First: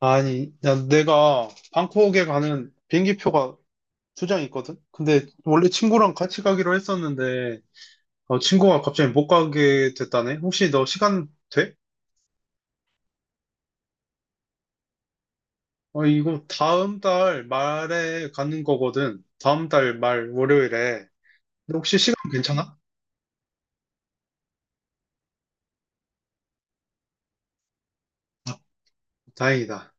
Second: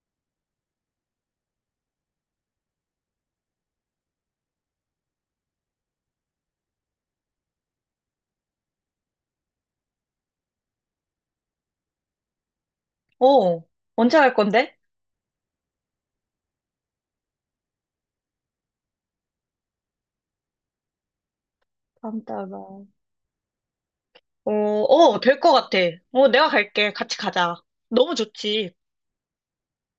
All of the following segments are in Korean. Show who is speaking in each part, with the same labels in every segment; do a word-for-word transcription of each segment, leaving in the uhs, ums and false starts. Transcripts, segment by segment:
Speaker 1: 아니, 야, 내가 방콕에 가는 비행기표가 두 장 있거든? 근데 원래 친구랑 같이 가기로 했었는데, 어, 친구가 갑자기 못 가게 됐다네? 혹시 너 시간 돼?
Speaker 2: 어, 언제 갈 건데?
Speaker 1: 어, 이거 다음 달 말에 가는 거거든. 다음 달 말 월요일에. 근데 혹시 시간
Speaker 2: 다음 달 말.
Speaker 1: 괜찮아?
Speaker 2: 어, 어, 될 것 같아. 어, 내가 갈게. 같이 가자. 너무
Speaker 1: 아,
Speaker 2: 좋지.
Speaker 1: 다행이다.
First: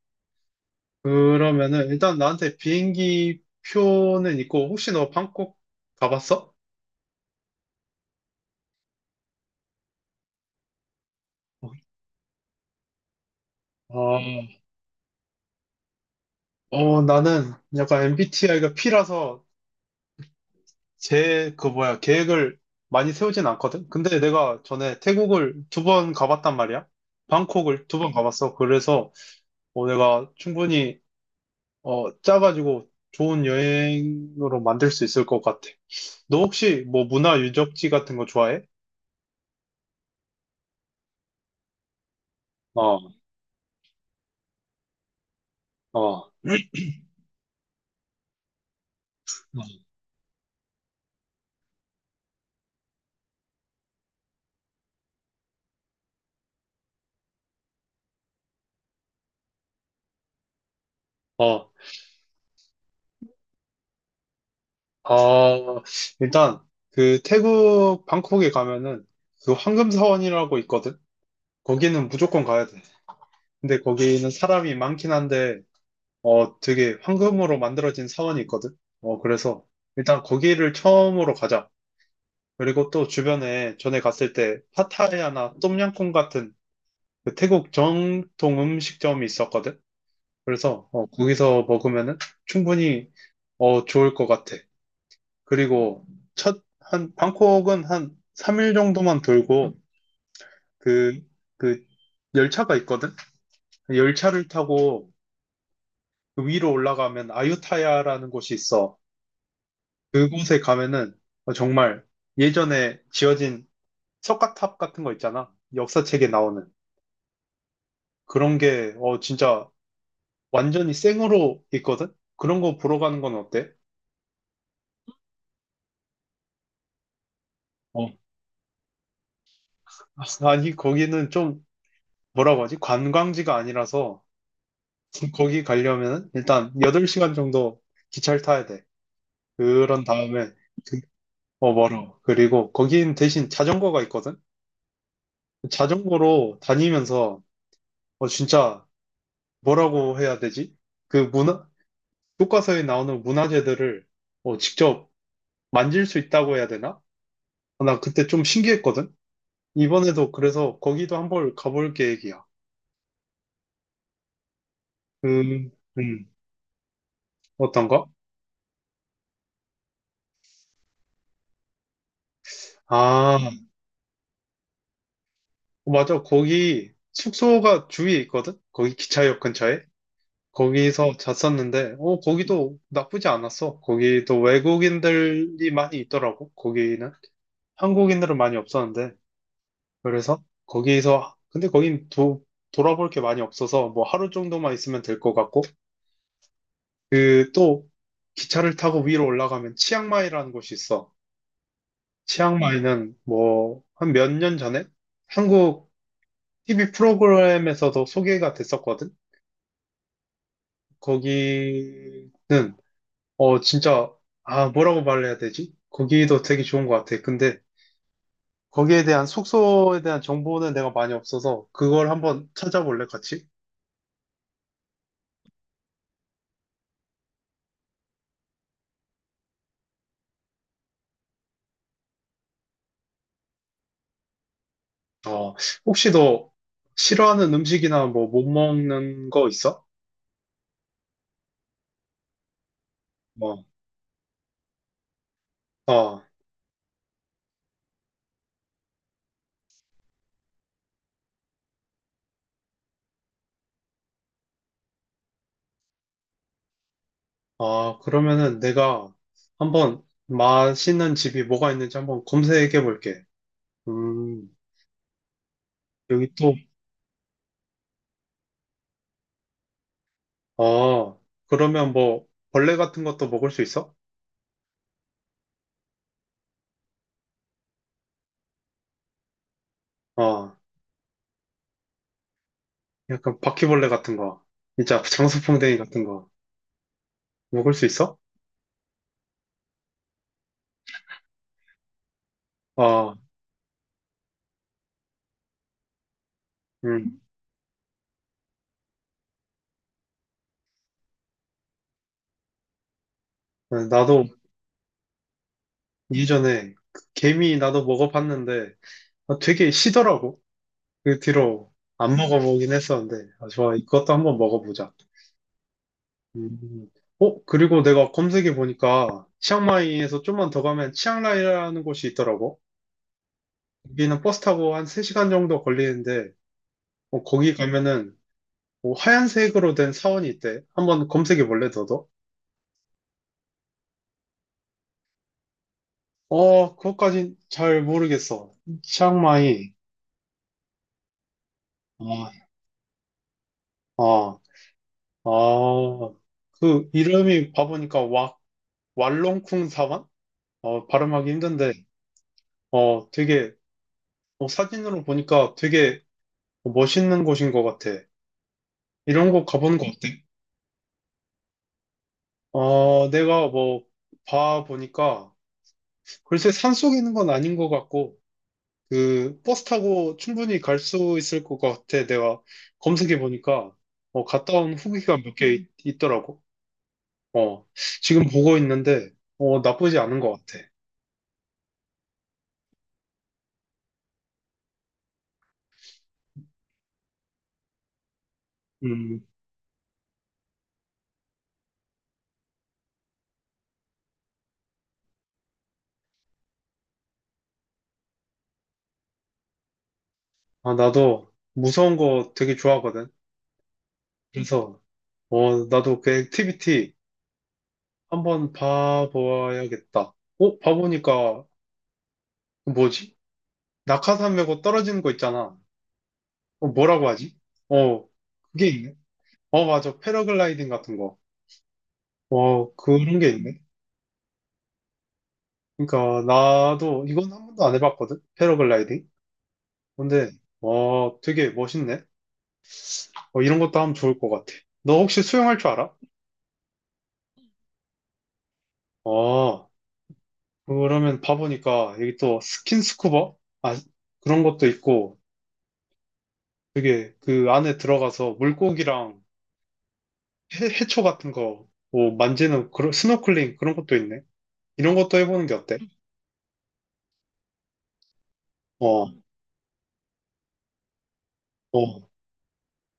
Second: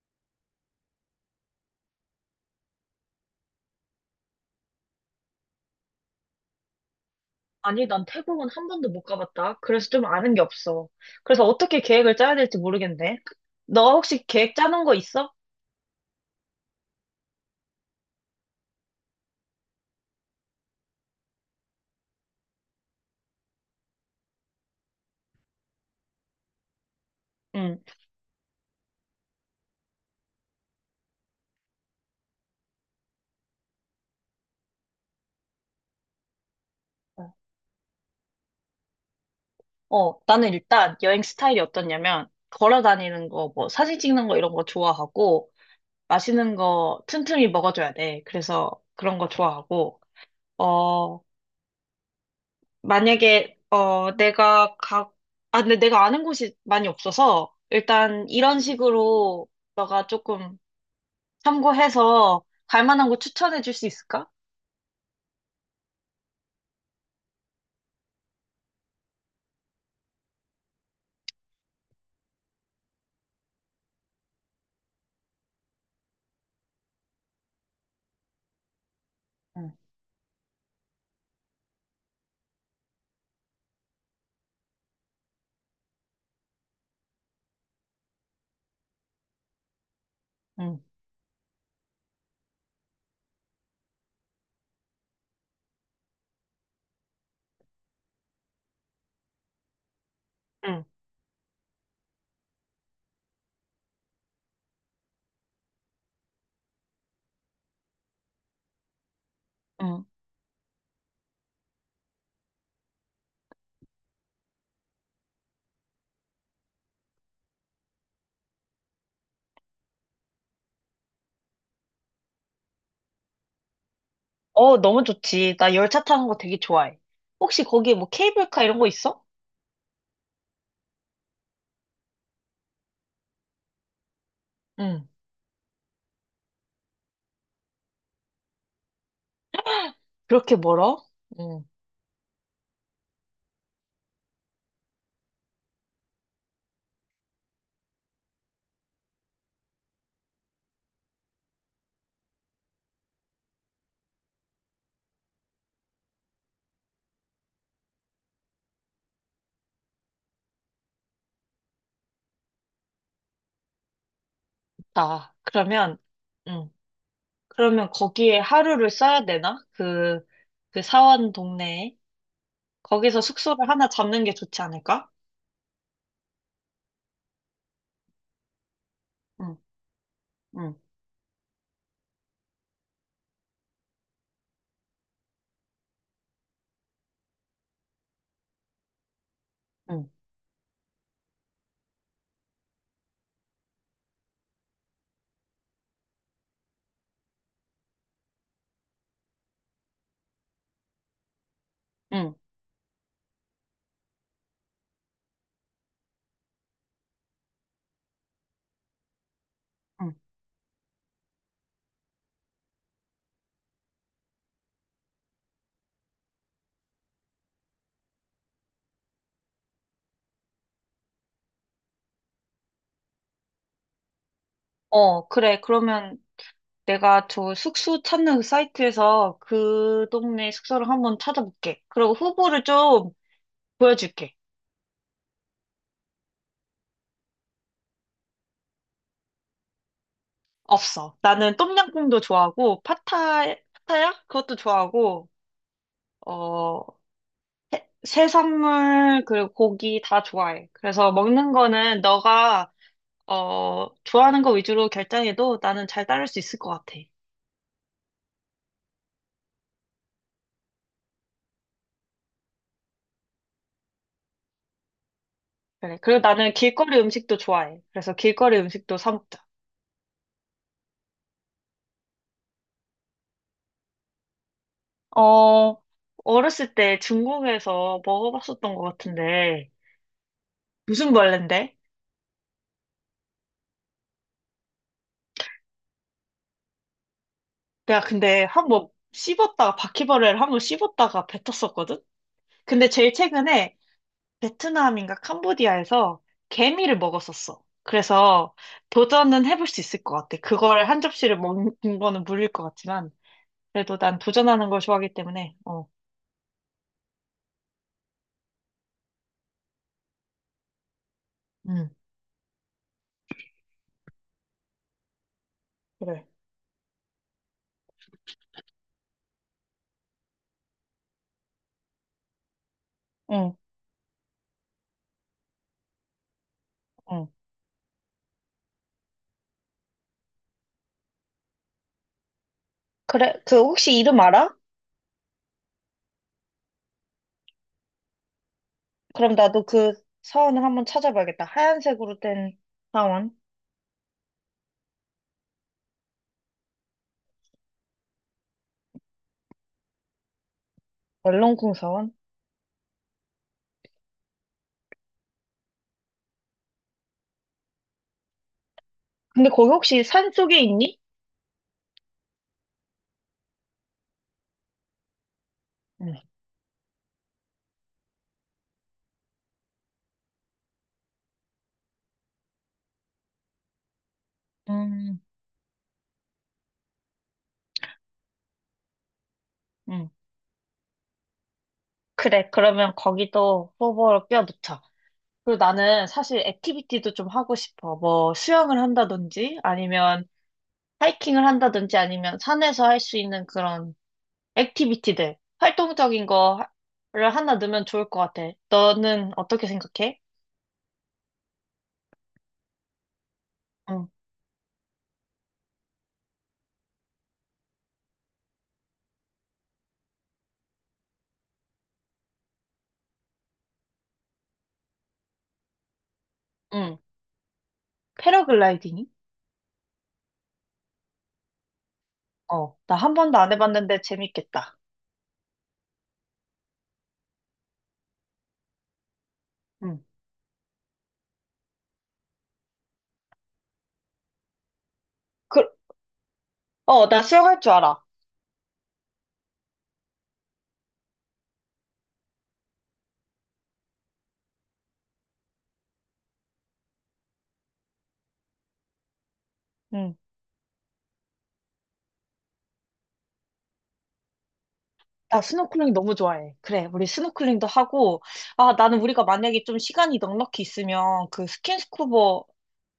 Speaker 1: 그러면은 일단 나한테 비행기 표는 있고, 혹시 너 방콕 가봤어?
Speaker 2: 아니, 난 태국은 한 번도 못 가봤다. 그래서 좀 아는 게 없어. 그래서 어떻게 계획을 짜야 될지 모르겠네. 너
Speaker 1: 어,
Speaker 2: 혹시 계획 짜는 거 있어?
Speaker 1: 어, 나는 약간 엠비티아이가 P라서 제, 그 뭐야, 계획을 많이 세우진 않거든? 근데 내가 전에 태국을 두 번 가봤단 말이야.
Speaker 2: 응.
Speaker 1: 방콕을 두 번 가봤어. 그래서 어, 내가 충분히 어, 짜가지고 좋은 여행으로 만들 수 있을 것 같아. 너 혹시 뭐 문화 유적지 같은 거 좋아해?
Speaker 2: 어, 나는 일단 여행 스타일이 어떻냐면, 걸어
Speaker 1: 어,
Speaker 2: 다니는 거, 뭐, 사진 찍는 거 이런 거 좋아하고,
Speaker 1: 어.
Speaker 2: 맛있는 거 틈틈이 먹어줘야 돼. 그래서 그런 거 좋아하고, 어, 만약에 어 내가 가 아 근데 내가 아는 곳이 많이 없어서 일단 이런 식으로 너가 조금
Speaker 1: 어,
Speaker 2: 참고해서 갈 만한 곳 추천해 줄 수 있을까?
Speaker 1: 아, 일단, 그, 태국, 방콕에 가면은, 그 황금사원이라고 있거든? 거기는 무조건 가야 돼. 근데 거기는 사람이 많긴 한데, 어, 되게 황금으로 만들어진 사원이 있거든. 어, 그래서
Speaker 2: 응,
Speaker 1: 일단 거기를 처음으로 가자. 그리고 또 주변에 전에 갔을 때 파타야나 똠양꿍 같은 그 태국 정통 음식점이 있었거든.
Speaker 2: 응,
Speaker 1: 그래서 어, 거기서 먹으면은 충분히 어, 좋을 것 같아. 그리고 첫, 한, 방콕은 한 삼 일 정도만 돌고
Speaker 2: 응,
Speaker 1: 그, 그 열차가 있거든. 열차를 타고 그 위로 올라가면 아유타야라는 곳이 있어.
Speaker 2: 응.
Speaker 1: 그곳에 가면은 어, 정말 예전에 지어진 석가탑 같은 거 있잖아. 역사책에 나오는 그런 게 어, 진짜 완전히 생으로 있거든. 그런 거 보러 가는 건 어때?
Speaker 2: 어, 너무 좋지. 나 열차 타는 거 되게 좋아해. 혹시 거기에
Speaker 1: 어,
Speaker 2: 뭐 케이블카 이런 거 있어?
Speaker 1: 아니 거기는 좀 뭐라고 하지? 관광지가 아니라서
Speaker 2: 응.
Speaker 1: 거기 가려면 일단 여덟 시간 정도 기차를 타야 돼. 그런 다음에
Speaker 2: 그렇게 멀어?
Speaker 1: 그-
Speaker 2: 응.
Speaker 1: 어 멀어. 그리고 거긴 대신 자전거가 있거든. 자전거로 다니면서 어 진짜 뭐라고 해야 되지? 그 문화 교과서에 나오는 문화재들을 뭐 직접 만질 수 있다고 해야 되나? 어, 나 그때 좀 신기했거든? 이번에도 그래서 거기도 한번 가볼 계획이야.
Speaker 2: 아,
Speaker 1: 음,
Speaker 2: 그러면
Speaker 1: 음,
Speaker 2: 응. 그러면
Speaker 1: 어떤가?
Speaker 2: 거기에 하루를 써야 되나? 그 그 사원 동네에 거기서
Speaker 1: 아,
Speaker 2: 숙소를 하나 잡는 게 좋지 않을까?
Speaker 1: 맞아. 거기 숙소가 주위에 있거든? 거기 기차역 근처에?
Speaker 2: 응,
Speaker 1: 거기서 잤었는데, 어, 거기도 나쁘지 않았어. 거기도 외국인들이 많이 있더라고, 거기는. 한국인들은 많이 없었는데.
Speaker 2: 응,
Speaker 1: 그래서 거기에서 근데 거긴 도, 돌아볼 게 많이 없어서 뭐 하루 정도만 있으면 될 것 같고 그 또 기차를 타고 위로 올라가면 치앙마이라는 곳이 있어.
Speaker 2: 응,
Speaker 1: 치앙마이는 뭐 한 몇 년 전에 한국 티비 프로그램에서도 소개가 됐었거든.
Speaker 2: 응.
Speaker 1: 거기는 어 진짜 아 뭐라고 말해야 되지? 거기도 되게 좋은 것 같아. 근데 거기에 대한 숙소에 대한 정보는 내가 많이 없어서 그걸 한번 찾아볼래 같이?
Speaker 2: 어, 그래. 그러면 내가 저 숙소 찾는 그 사이트에서 그 동네 숙소를 한번 찾아볼게. 그리고 후보를 좀 보여줄게.
Speaker 1: 어, 혹시 너 싫어하는 음식이나 뭐 못 먹는 거 있어?
Speaker 2: 없어. 나는 똠양꿍도 좋아하고, 파타,
Speaker 1: 뭐,
Speaker 2: 파타야? 그것도 좋아하고,
Speaker 1: 어,
Speaker 2: 어, 해- 해산물, 그리고 고기 다 좋아해. 그래서 먹는 거는 너가, 어, 좋아하는 거 위주로 결정해도 나는 잘 따를 수 있을 것 같아.
Speaker 1: 아, 그러면은 내가 한번 맛있는 집이 뭐가 있는지 한번 검색해 볼게. 음,
Speaker 2: 그래. 그리고
Speaker 1: 여기
Speaker 2: 나는
Speaker 1: 또,
Speaker 2: 길거리 음식도 좋아해. 그래서 길거리 음식도 사 먹자.
Speaker 1: 어, 그러면 뭐 벌레 같은 것도 먹을 수 있어?
Speaker 2: 어, 어렸을 때 중국에서 먹어봤었던 것 같은데,
Speaker 1: 어,
Speaker 2: 무슨 벌레인데?
Speaker 1: 약간 바퀴벌레 같은 거, 진짜 장수풍뎅이 같은 거 먹을 수
Speaker 2: 내가
Speaker 1: 있어?
Speaker 2: 근데 한 번 씹었다가, 바퀴벌레를 한 번 씹었다가 뱉었었거든? 근데 제일
Speaker 1: 어,
Speaker 2: 최근에 베트남인가 캄보디아에서 개미를
Speaker 1: 음,
Speaker 2: 먹었었어. 그래서 도전은 해볼 수 있을 것 같아. 그걸 한 접시를 먹는 거는 물릴 것 같지만, 그래도 난
Speaker 1: 나도
Speaker 2: 도전하는 걸 좋아하기 때문에, 어,
Speaker 1: 이전에 그 개미 나도 먹어봤는데 아, 되게 시더라고. 그 뒤로
Speaker 2: 음,
Speaker 1: 안 먹어보긴 했었는데, 아, 좋아, 이것도 한번 먹어보자.
Speaker 2: 그래.
Speaker 1: 음. 어, 그리고 내가 검색해 보니까, 치앙마이에서 좀만 더 가면 치앙라이라는 곳이 있더라고.
Speaker 2: 응,
Speaker 1: 여기는 버스 타고 한 세 시간 정도 걸리는데, 어,
Speaker 2: 응.
Speaker 1: 거기 가면은, 뭐 하얀색으로 된 사원이 있대. 한번 검색해 볼래, 너도?
Speaker 2: 그래, 그 혹시 이름 알아?
Speaker 1: 어, 그것까진 잘 모르겠어.
Speaker 2: 그럼 나도
Speaker 1: 치앙마이.
Speaker 2: 그 사원을 한번 찾아봐야겠다. 하얀색으로
Speaker 1: 아,
Speaker 2: 된 사원,
Speaker 1: 아, 아. 그 이름이 봐보니까 와, 왈롱쿵 사원? 어, 발음하기 힘든데,
Speaker 2: 얼렁쿵 사원.
Speaker 1: 어, 되게, 어, 사진으로 보니까 되게 멋있는 곳인 것 같아. 이런 곳
Speaker 2: 근데 거기
Speaker 1: 가보는 거
Speaker 2: 혹시
Speaker 1: 어때?
Speaker 2: 산 속에 있니?
Speaker 1: 어, 내가 뭐, 봐 보니까,
Speaker 2: 응.
Speaker 1: 글쎄 산속에 있는 건 아닌 것 같고, 그, 버스 타고 충분히 갈 수 있을 것 같아. 내가 검색해 보니까, 어, 갔다 온 후기가
Speaker 2: 음,
Speaker 1: 몇 개 있더라고. 어, 지금 보고 있는데, 어, 나쁘지
Speaker 2: 음.
Speaker 1: 않은 것 같아.
Speaker 2: 그래, 그러면 거기도 뽑아로 껴놓자. 그리고 나는 사실 액티비티도 좀 하고 싶어. 뭐 수영을
Speaker 1: 음,
Speaker 2: 한다든지 아니면 하이킹을 한다든지 아니면 산에서 할 수 있는 그런 액티비티들, 활동적인 거를 하나 넣으면 좋을 것 같아. 너는 어떻게 생각해?
Speaker 1: 아, 나도 무서운 거 되게 좋아하거든.
Speaker 2: 응.
Speaker 1: 그래서, 어, 나도 그 액티비티, 한번 봐보아야겠다. 어? 봐보니까 뭐지? 낙하산 메고 떨어지는 거 있잖아. 어,
Speaker 2: 응.
Speaker 1: 뭐라고 하지? 어, 그게 있네.
Speaker 2: 패러글라이딩이?
Speaker 1: 어, 맞아. 패러글라이딩 같은 거. 어,
Speaker 2: 어, 나 한
Speaker 1: 그런 게
Speaker 2: 번도 안
Speaker 1: 있네.
Speaker 2: 해봤는데 재밌겠다.
Speaker 1: 그러니까 나도 이건 한 번도 안 해봤거든. 패러글라이딩.
Speaker 2: 응.
Speaker 1: 근데 어, 되게 멋있네. 어, 이런 것도 하면 좋을 것 같아. 너 혹시 수영할 줄
Speaker 2: 그,
Speaker 1: 알아?
Speaker 2: 어, 나 수영할 줄 알아.
Speaker 1: 어, 그러면 봐보니까 여기 또 스킨스쿠버? 아, 그런 것도 있고 되게 그 안에 들어가서 물고기랑
Speaker 2: 응.
Speaker 1: 해, 해초 같은 거, 뭐 만지는 그런 스노클링 그런 것도 있네. 이런 것도
Speaker 2: 나
Speaker 1: 해보는 게 어때?
Speaker 2: 스노클링 너무 좋아해. 그래, 우리 스노클링도 하고, 아, 나는
Speaker 1: 어,
Speaker 2: 우리가 만약에 좀 시간이 넉넉히 있으면 그
Speaker 1: 어,
Speaker 2: 스킨스쿠버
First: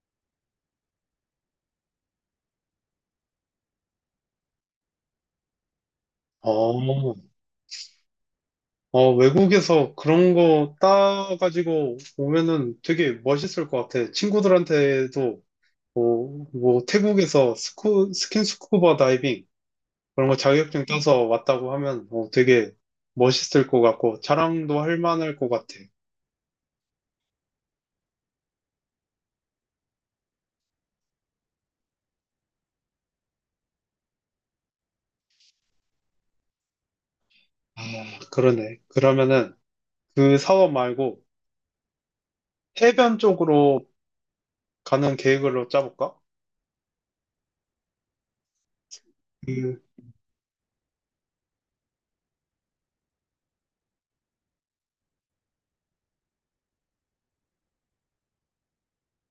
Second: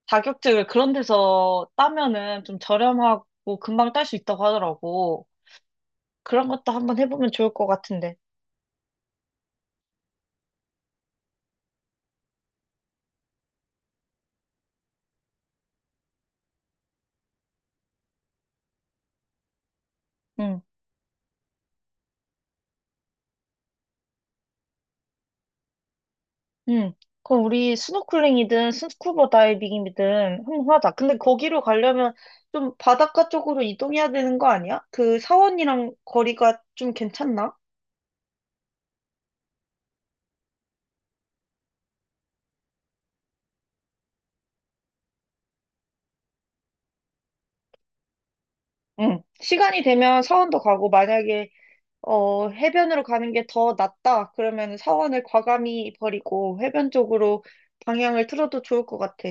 Speaker 2: 자격증을 그런 데서 따면은 좀 저렴하고 금방 딸 수 있다고 하더라고. 그런 것도
Speaker 1: 어,
Speaker 2: 한번 해보면 좋을 것 같은데.
Speaker 1: 어, 외국에서 그런 거 따가지고 오면은 되게 멋있을 것 같아. 친구들한테도 뭐, 뭐 태국에서 스쿠, 스킨스쿠버 다이빙 그런 거
Speaker 2: 응.
Speaker 1: 자격증 따서 왔다고 하면 어, 되게 멋있을 것 같고 자랑도 할 만할 것 같아.
Speaker 2: 응. 그럼 우리 스노클링이든 스쿠버 다이빙이든 한번 하자. 근데 거기로 가려면 좀 바닷가 쪽으로 이동해야 되는 거 아니야? 그 사원이랑 거리가 좀 괜찮나?
Speaker 1: 아, 그러네. 그러면은 그 사업 말고 해변 쪽으로 가는 계획으로 짜볼까?
Speaker 2: 응.
Speaker 1: 음,
Speaker 2: 시간이 되면 사원도 가고 만약에 어 해변으로 가는 게 더 낫다. 그러면 사원을 과감히 버리고 해변 쪽으로 방향을 틀어도 좋을 것 같아.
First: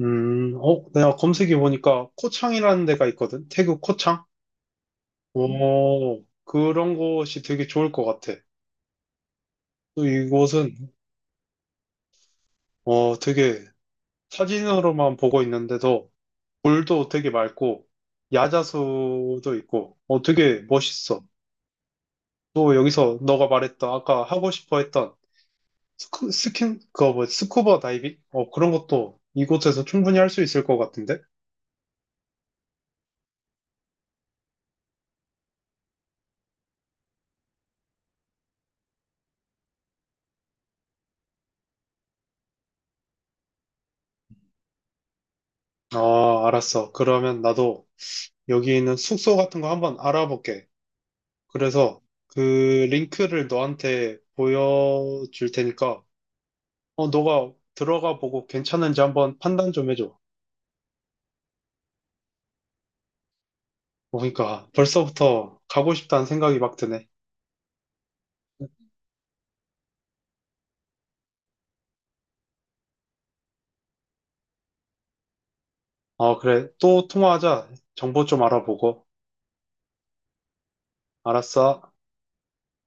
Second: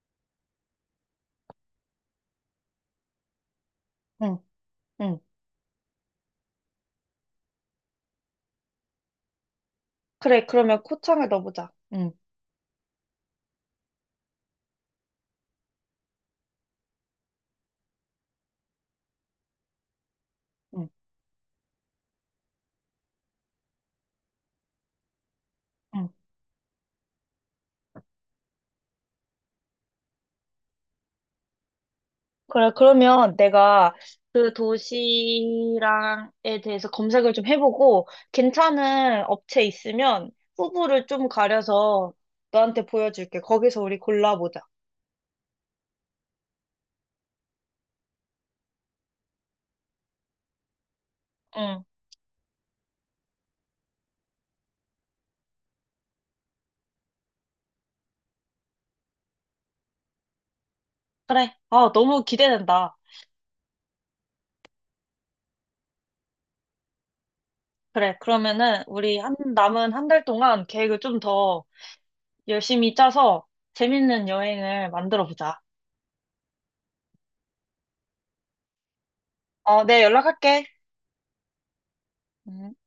Speaker 1: 음, 어, 내가 검색해 보니까 코창이라는 데가 있거든. 태국 코창?
Speaker 2: 응. 응.
Speaker 1: 오, 그런 곳이 되게 좋을 것 같아. 또
Speaker 2: 그래. 그러면
Speaker 1: 이곳은,
Speaker 2: 코창을 넣어보자. 응.
Speaker 1: 어, 되게 사진으로만 보고 있는데도 물도 되게 맑고, 야자수도 있고, 어, 되게
Speaker 2: 응.
Speaker 1: 멋있어. 또 여기서 너가 말했던, 아까 하고 싶어 했던
Speaker 2: 응.
Speaker 1: 스쿠, 스킨, 그거 뭐, 스쿠버 다이빙? 어, 그런 것도 이곳에서 충분히 할 수 있을 것 같은데?
Speaker 2: 그래, 그러면 내가 그 도시랑에 대해서 검색을 좀 해보고, 괜찮은 업체 있으면 후보를 좀 가려서 너한테 보여줄게. 거기서 우리 골라보자.
Speaker 1: 아, 알았어. 그러면 나도 여기 있는 숙소 같은 거 한번 알아볼게.
Speaker 2: 응,
Speaker 1: 그래서 그 링크를 너한테 보여줄 테니까, 어, 너가 들어가 보고 괜찮은지 한번 판단 좀 해줘.
Speaker 2: 그래. 아, 너무 기대된다.
Speaker 1: 보니까 벌써부터 가고 싶다는 생각이 막 드네.
Speaker 2: 그래, 그러면은 우리 한, 남은 한 달 동안 계획을 좀 더 열심히 짜서 재밌는 여행을 만들어 보자.
Speaker 1: 어, 그래. 또 통화하자. 정보 좀 알아보고.
Speaker 2: 어, 네, 연락할게.
Speaker 1: 알았어.
Speaker 2: 음.